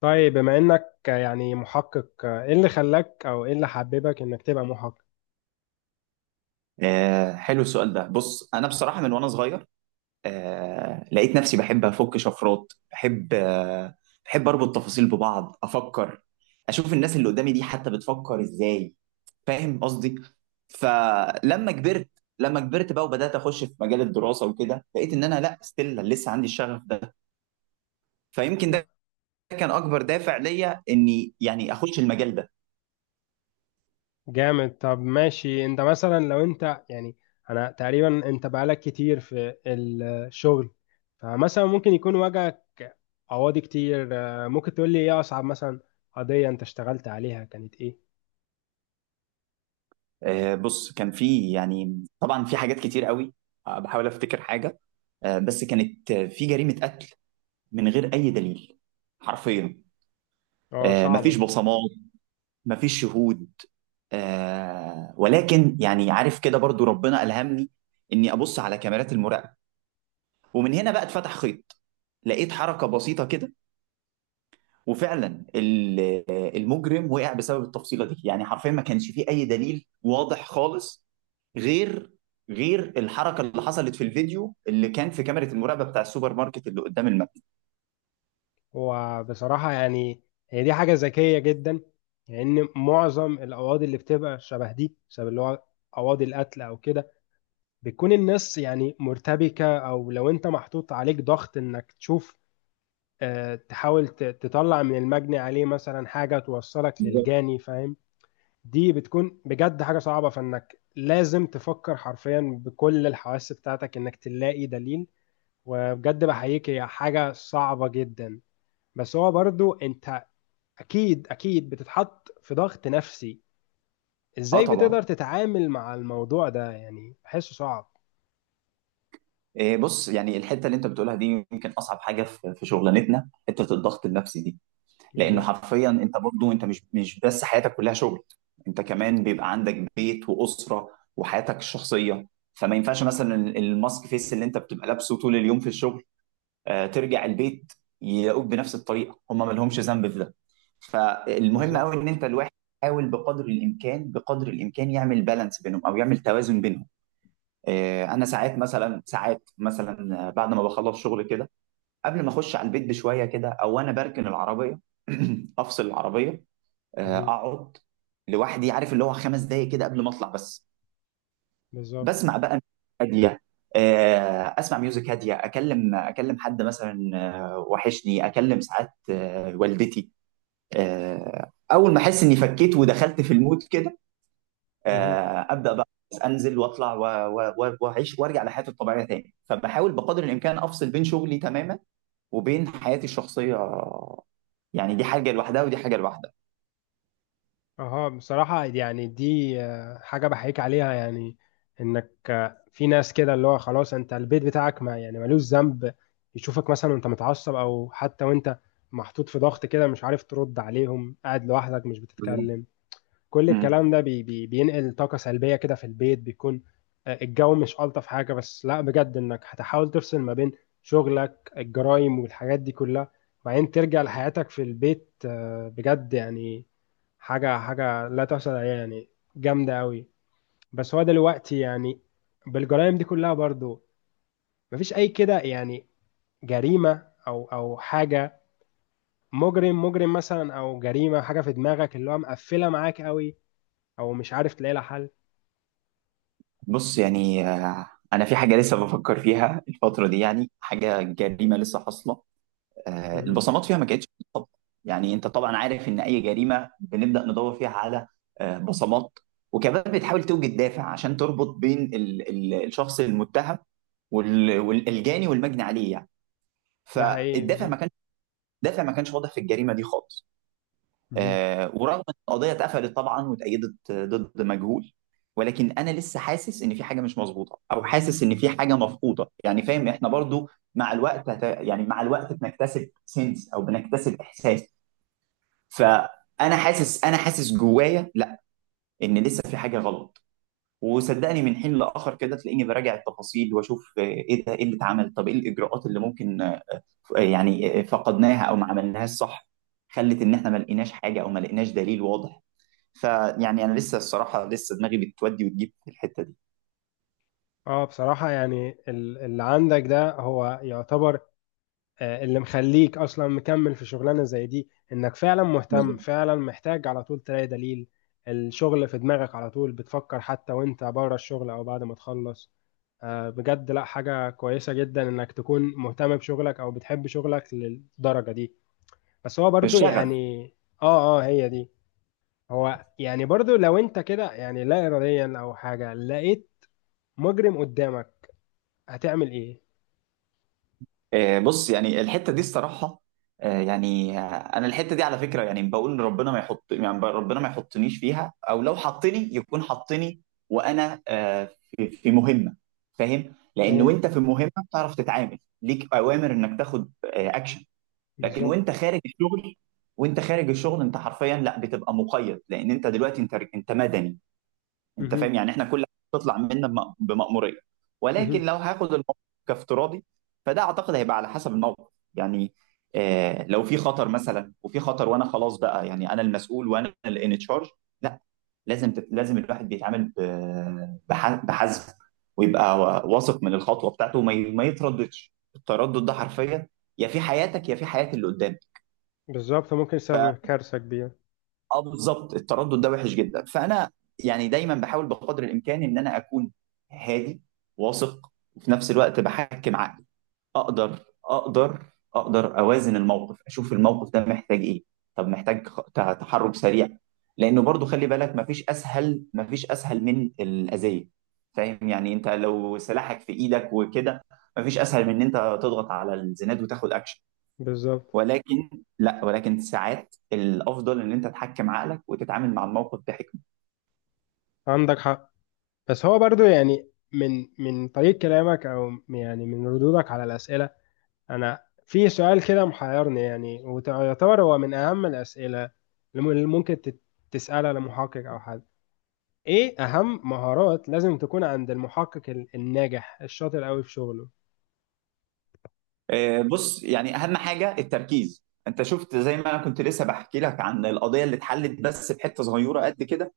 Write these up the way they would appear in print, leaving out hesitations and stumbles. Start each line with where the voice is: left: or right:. left: طيب، بما انك محقق، ايه اللي خلاك او ايه اللي حببك انك تبقى محقق؟
right: حلو السؤال ده. بص، انا بصراحه من وانا صغير لقيت نفسي بحب افك شفرات، بحب، بحب اربط تفاصيل ببعض، افكر، اشوف الناس اللي قدامي دي حتى بتفكر ازاي، فاهم قصدي؟ فلما كبرت لما كبرت بقى وبدات اخش في مجال الدراسه وكده، لقيت ان انا لا ستيل لسه عندي الشغف ده، فيمكن ده كان اكبر دافع ليا اني يعني اخش المجال ده.
left: جامد. طب ماشي. انت مثلا لو انت انا تقريبا انت بقالك كتير في الشغل، فمثلا ممكن يكون واجهك قواضي كتير. ممكن تقول لي ايه اصعب مثلا قضية انت اشتغلت عليها؟ كانت ايه؟
right: بص، كان في يعني طبعا في حاجات كتير قوي، بحاول افتكر حاجه. بس كانت، في جريمة قتل من غير أي دليل، حرفيا.
left: اه، صعبة
right: مفيش
left: دي.
right: بصمات، مفيش شهود، ولكن يعني عارف كده برضو ربنا ألهمني إني أبص على كاميرات المراقبة، ومن هنا بقى اتفتح خيط. لقيت حركة بسيطة كده، وفعلا ال- المجرم وقع بسبب التفصيلة دي، يعني حرفيا ما كانش فيه أي دليل واضح خالص، غير غير الحركة اللي حصلت في الفيديو اللي كان في كاميرا المراقبة بتاع السوبر ماركت اللي قدام المكتب.
left: وبصراحة هي دي حاجة ذكية جدا، لان معظم القواضي اللي بتبقى شبه دي، شبه اللي هو قواضي القتل او كده، بتكون الناس مرتبكة، أو لو أنت محطوط عليك ضغط إنك تشوف، تحاول تطلع من المجني عليه مثلا حاجة توصلك
right: بالظبط.
left: للجاني، فاهم؟ دي بتكون بجد حاجة صعبة، فإنك لازم تفكر حرفيا بكل الحواس بتاعتك إنك تلاقي دليل. وبجد بحييك، هي حاجة صعبة جدا. بس هو برضو أنت أكيد أكيد بتتحط في ضغط نفسي،
right: اه
left: إزاي بتقدر
right: طبعا.
left: تتعامل مع الموضوع ده؟ يعني بحسه صعب.
right: بص، يعني الحته اللي انت بتقولها دي يمكن اصعب حاجه في شغلانتنا، حته الضغط النفسي دي، لانه
left: بالظبط.
right: حرفيا انت برضو انت مش بس حياتك كلها شغل، انت كمان بيبقى عندك بيت واسره وحياتك الشخصيه، فما ينفعش مثلا الماسك فيس اللي انت بتبقى لابسه طول اليوم في الشغل، ترجع البيت يلاقوك بنفس الطريقه، هم ما لهمش ذنب في ده. فالمهم
left: بالظبط.
right: قوي ان انت الواحد يحاول بقدر الامكان، بقدر الامكان يعمل بالانس بينهم او يعمل توازن بينهم. انا ساعات مثلا، ساعات مثلا بعد ما بخلص شغل كده، قبل ما اخش على البيت بشويه كده، او انا بركن العربيه افصل العربيه، اقعد لوحدي، عارف اللي هو خمس دقايق كده قبل ما اطلع بس،
left: بالظبط.
right: بسمع بقى ميوزك هاديه. اسمع ميوزك هاديه، اكلم حد مثلا، وحشني اكلم ساعات، والدتي. اول ما احس اني فكيت ودخلت في المود كده،
left: مهم.
right: ابدا بقى انزل واطلع و واعيش وارجع لحياتي الطبيعيه تاني. فبحاول بقدر الامكان افصل بين شغلي تماما وبين حياتي الشخصيه، يعني دي حاجه لوحدها ودي حاجه لوحدها.
left: اها، بصراحة دي حاجة بحييك عليها. يعني انك في ناس كده اللي هو خلاص انت البيت بتاعك ما يعني ملوش ذنب، يشوفك مثلا وانت متعصب، او حتى وانت محطوط في ضغط كده، مش عارف ترد عليهم، قاعد لوحدك مش
right: بالظبط.
left: بتتكلم. كل
right: مم.
left: الكلام ده بي بينقل طاقة سلبية كده في البيت. بيكون الجو مش ألطف حاجة. بس لا، بجد إنك هتحاول تفصل ما بين شغلك، الجرايم والحاجات دي كلها، وبعدين ترجع لحياتك في البيت، بجد يعني حاجة حاجة لا تحصل عليها يعني. جامدة أوي. بس هو دلوقتي بالجرائم دي كلها برضو، مفيش أي كده يعني جريمة أو أو حاجة، مجرم مثلا أو جريمة، حاجة في دماغك اللي هو مقفلة معاك أوي، أو مش عارف تلاقي لها حل؟
right: بص يعني، انا في حاجه لسه بفكر فيها الفتره دي، يعني حاجه، جريمه لسه حاصله،
left: مهم.
right: البصمات فيها ما كانتش، طبعا يعني انت طبعا عارف ان اي جريمه بنبدا ندور فيها على بصمات، وكمان بتحاول توجد دافع عشان تربط بين الشخص المتهم والجاني والمجني عليه يعني.
left: ده حقيقي.
right: فالدافع ما
left: بالظبط.
right: كانش، الدافع ما كانش واضح في الجريمه دي خالص.
left: مهم.
right: ورغم ان القضيه اتقفلت طبعا واتأيدت ضد مجهول، ولكن انا لسه حاسس ان في حاجه مش مظبوطه، او حاسس ان في حاجه مفقوده، يعني فاهم، احنا برضو مع الوقت يعني مع الوقت بنكتسب سنس او بنكتسب احساس، فانا حاسس، انا حاسس جوايا لا، ان لسه في حاجه غلط. وصدقني من حين لاخر كده تلاقيني براجع التفاصيل واشوف، ايه ده، ايه اللي اتعمل، طب ايه الاجراءات اللي ممكن يعني فقدناها او ما عملناهاش صح، خلت ان احنا ما لقيناش حاجه او ما لقيناش دليل واضح. فيعني انا لسه الصراحه لسه دماغي بتودي وتجيب في الحته دي.
left: اه، بصراحة اللي عندك ده هو يعتبر اللي مخليك أصلا مكمل في شغلانة زي دي، إنك فعلا مهتم،
right: بالظبط.
left: فعلا محتاج على طول تلاقي دليل. الشغل في دماغك على طول، بتفكر حتى وانت بره الشغل أو بعد ما تخلص، بجد لا، حاجة كويسة جدا إنك تكون مهتم بشغلك أو بتحب شغلك للدرجة دي. بس هو برضو
right: الشغف.
left: يعني… اه اه، هي دي. هو برضو لو انت كده يعني لا إراديا أو حاجة لقيت مجرم قدامك، هتعمل ايه؟
right: بص يعني الحته دي الصراحه، آه، يعني آه، انا الحته دي على فكره يعني بقول ربنا ما يحط يعني ربنا ما يحطنيش فيها، او لو حطني يكون حطني وانا في في مهمه، فاهم، لان
left: تمام.
right: وانت في مهمه بتعرف تتعامل، ليك اوامر انك تاخد اكشن. لكن
left: بالظبط.
right: وانت خارج الشغل، وانت خارج الشغل انت حرفيا لا بتبقى مقيد، لان انت دلوقتي انت انت مدني. انت فاهم
left: مهم.
right: يعني احنا كل حاجه بتطلع منا بمأموريه، ولكن
left: مهم.
right: لو هاخد الموقف كافتراضي، فده اعتقد هيبقى على حسب الموقف يعني. آه لو في خطر مثلا، وفي خطر وانا خلاص بقى يعني انا المسؤول وانا اللي ان تشارج، لا، لازم الواحد بيتعامل بحذر، ويبقى واثق من الخطوه بتاعته، ما يترددش، التردد ده حرفيا يا في حياتك يا في حياه اللي قدامك.
left: بالظبط، ممكن يسبب كارثة كبيرة.
right: اه بالظبط، التردد ده وحش جدا، فانا يعني دايما بحاول بقدر الامكان ان انا اكون هادي، واثق، وفي نفس الوقت بحكم عقلي اقدر اقدر اقدر اوازن الموقف، اشوف الموقف ده محتاج ايه، طب محتاج تحرك سريع، لانه برضو خلي بالك مفيش اسهل، مفيش اسهل من الاذيه، فاهم يعني، انت لو سلاحك في ايدك وكده، مفيش اسهل من ان انت تضغط على الزناد وتاخد اكشن،
left: بالظبط.
right: ولكن، لا ولكن ساعات الافضل ان انت تحكم عقلك وتتعامل مع الموقف بحكمه.
left: عندك حق. بس هو برضو من طريق كلامك او من ردودك على الأسئلة، انا في سؤال كده محيرني، يعني ويعتبر هو من اهم الأسئلة اللي ممكن تسألها لمحقق او حد. ايه اهم مهارات لازم تكون عند المحقق الناجح الشاطر قوي في شغله؟
right: بص يعني اهم حاجه التركيز. انت شفت زي ما انا كنت لسه بحكي لك عن القضيه اللي اتحلت بس بحته صغيره قد كده،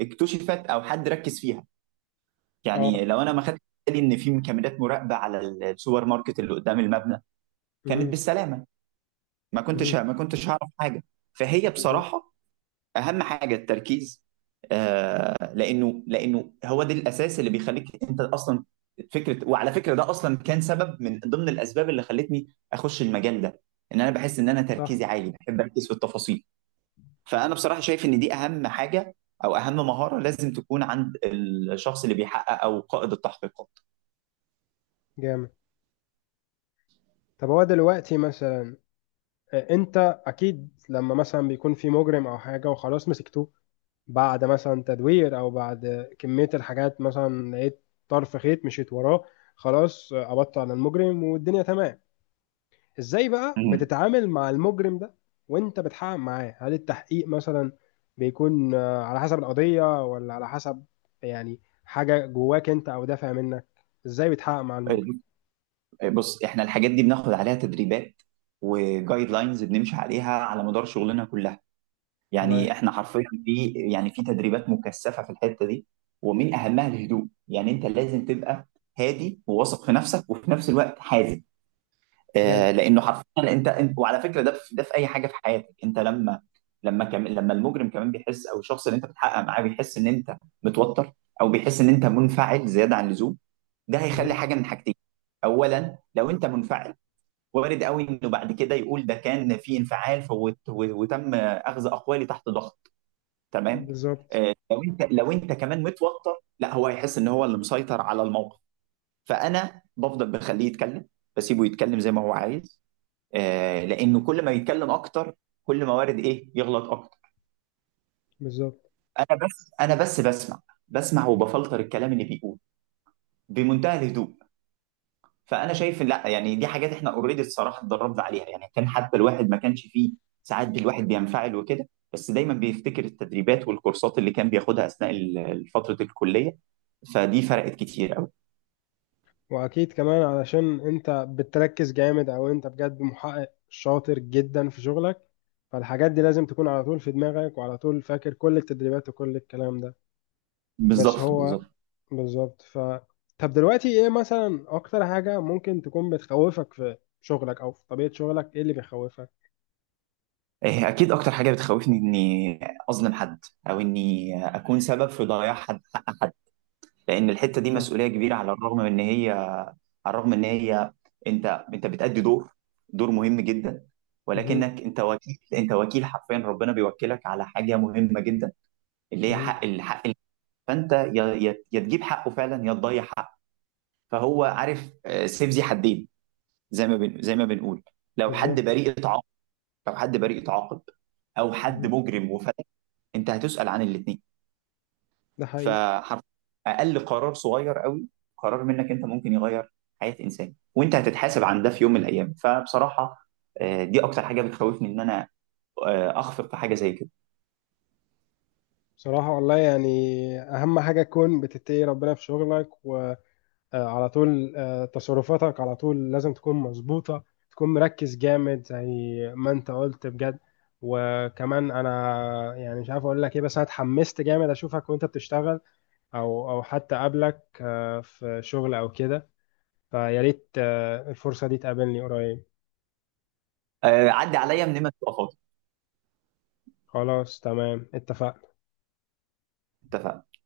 right: اكتشفت او حد ركز فيها،
left: اه.
right: يعني لو انا ما خدت بالي ان في كاميرات مراقبه على السوبر ماركت اللي قدام المبنى كانت
left: مهم.
right: بالسلامه، ما كنتش،
left: مهم.
right: هعرف حاجه. فهي
left: بالظبط.
right: بصراحه اهم حاجه التركيز، آه لانه، لانه هو ده الاساس اللي بيخليك انت اصلا فكره. وعلى فكره ده اصلا كان سبب من ضمن الاسباب اللي خلتني اخش المجال ده، ان انا بحس ان انا
left: صح.
right: تركيزي عالي، بحب اركز في التفاصيل. فانا بصراحه شايف ان دي اهم حاجه، او اهم مهاره لازم تكون عند الشخص اللي بيحقق او قائد التحقيقات.
left: جامد. طب هو دلوقتي مثلا، انت اكيد لما مثلا بيكون في مجرم او حاجه وخلاص مسكتوه، بعد مثلا تدوير او بعد كميه الحاجات، مثلا لقيت طرف خيط مشيت وراه، خلاص قبضت على المجرم والدنيا تمام، ازاي بقى
right: مم.
left: بتتعامل مع المجرم ده وانت بتحقق معاه؟ هل التحقيق مثلا بيكون على حسب القضيه؟ ولا على حسب يعني حاجه جواك انت او دافع منك؟ ازاي بتحقق مع المجرم؟
right: بص احنا الحاجات دي بناخد عليها تدريبات، وجايد لاينز بنمشي عليها على مدار شغلنا كلها،
left: تمام.
right: يعني احنا حرفيا في يعني في تدريبات مكثفه في الحته دي. ومن اهمها الهدوء، يعني انت لازم تبقى هادي وواثق في نفسك، وفي نفس الوقت حازم،
left: جامد.
right: آه لانه حرفيا انت وعلى فكره ده في ده في اي حاجه في حياتك، انت لما لما كم لما المجرم كمان بيحس او الشخص اللي انت بتحقق معاه بيحس ان انت متوتر، او بيحس ان انت منفعل زياده عن اللزوم، ده هيخلي
left: مهم.
right: حاجه من حاجتين. اولا لو انت منفعل، وارد قوي انه بعد كده يقول ده كان في انفعال فوت وتم اخذ اقوالي تحت ضغط، تمام.
left: بالظبط.
right: لو انت، لو انت كمان متوتر لا، هو هيحس ان هو اللي مسيطر على الموقف. فانا بفضل بخليه يتكلم، بسيبه يتكلم زي ما هو عايز، لانه كل ما يتكلم اكتر، كل ما وارد ايه يغلط اكتر.
left: بالظبط.
right: انا بس بسمع، بسمع وبفلتر الكلام اللي بيقول بمنتهى الهدوء. فانا شايف إن لا يعني دي حاجات احنا اوريدي الصراحه اتدربنا عليها، يعني كان حتى الواحد ما كانش فيه، ساعات الواحد بينفعل وكده، بس دايما بيفتكر التدريبات والكورسات اللي كان بياخدها اثناء فتره الكليه، فدي فرقت كتير قوي.
left: واكيد كمان علشان انت بتركز جامد، او انت بجد محقق شاطر جدا في شغلك، فالحاجات دي لازم تكون على طول في دماغك، وعلى طول فاكر كل التدريبات وكل الكلام ده. بس
right: بالظبط
left: هو
right: بالظبط
left: بالظبط، ف… طب دلوقتي ايه مثلا اكتر حاجة ممكن تكون بتخوفك في شغلك او في طبيعة شغلك، ايه اللي بيخوفك؟
right: اكيد اكتر حاجه بتخوفني اني اظلم حد، او اني اكون سبب في ضياع حد، لان الحته دي
left: صح.
right: مسؤوليه كبيره. على الرغم من ان هي، على الرغم ان هي، انت، انت بتأدي دور، دور مهم جدا،
left: مهم.
right: ولكنك انت وكيل، انت وكيل حرفيا، ربنا بيوكلك على حاجه مهمه جدا، اللي هي
left: مهم.
right: حق الحق، فانت يا تجيب حقه فعلا يا تضيع حقه. فهو عارف، سيف ذي حدين زي ما زي ما بنقول، لو حد
left: بالظبط.
right: بريء اتعاقب، لو حد بريء اتعاقب، او حد
left: مهم.
right: مجرم وفتح، انت هتسأل عن الاثنين.
left: ده حقيقي.
right: فحرف اقل قرار صغير قوي، قرار منك انت ممكن يغير حياه انسان، وانت هتتحاسب عن ده في يوم من الايام. فبصراحه، دي اكتر حاجه بتخوفني، ان انا اخفق في حاجه زي كده.
left: بصراحة والله يعني أهم حاجة تكون بتتقي ربنا في شغلك و على طول تصرفاتك على طول لازم تكون مظبوطة، تكون مركز جامد زي ما انت قلت، بجد. وكمان انا مش عارف اقول لك ايه، بس انا اتحمست جامد اشوفك وانت بتشتغل، او او حتى اقابلك في شغل او كده، فيا ريت الفرصة دي تقابلني قريب.
right: عدي عليا من ما تبقى فاضي.
left: خلاص تمام، اتفقنا.
right: اتفقنا.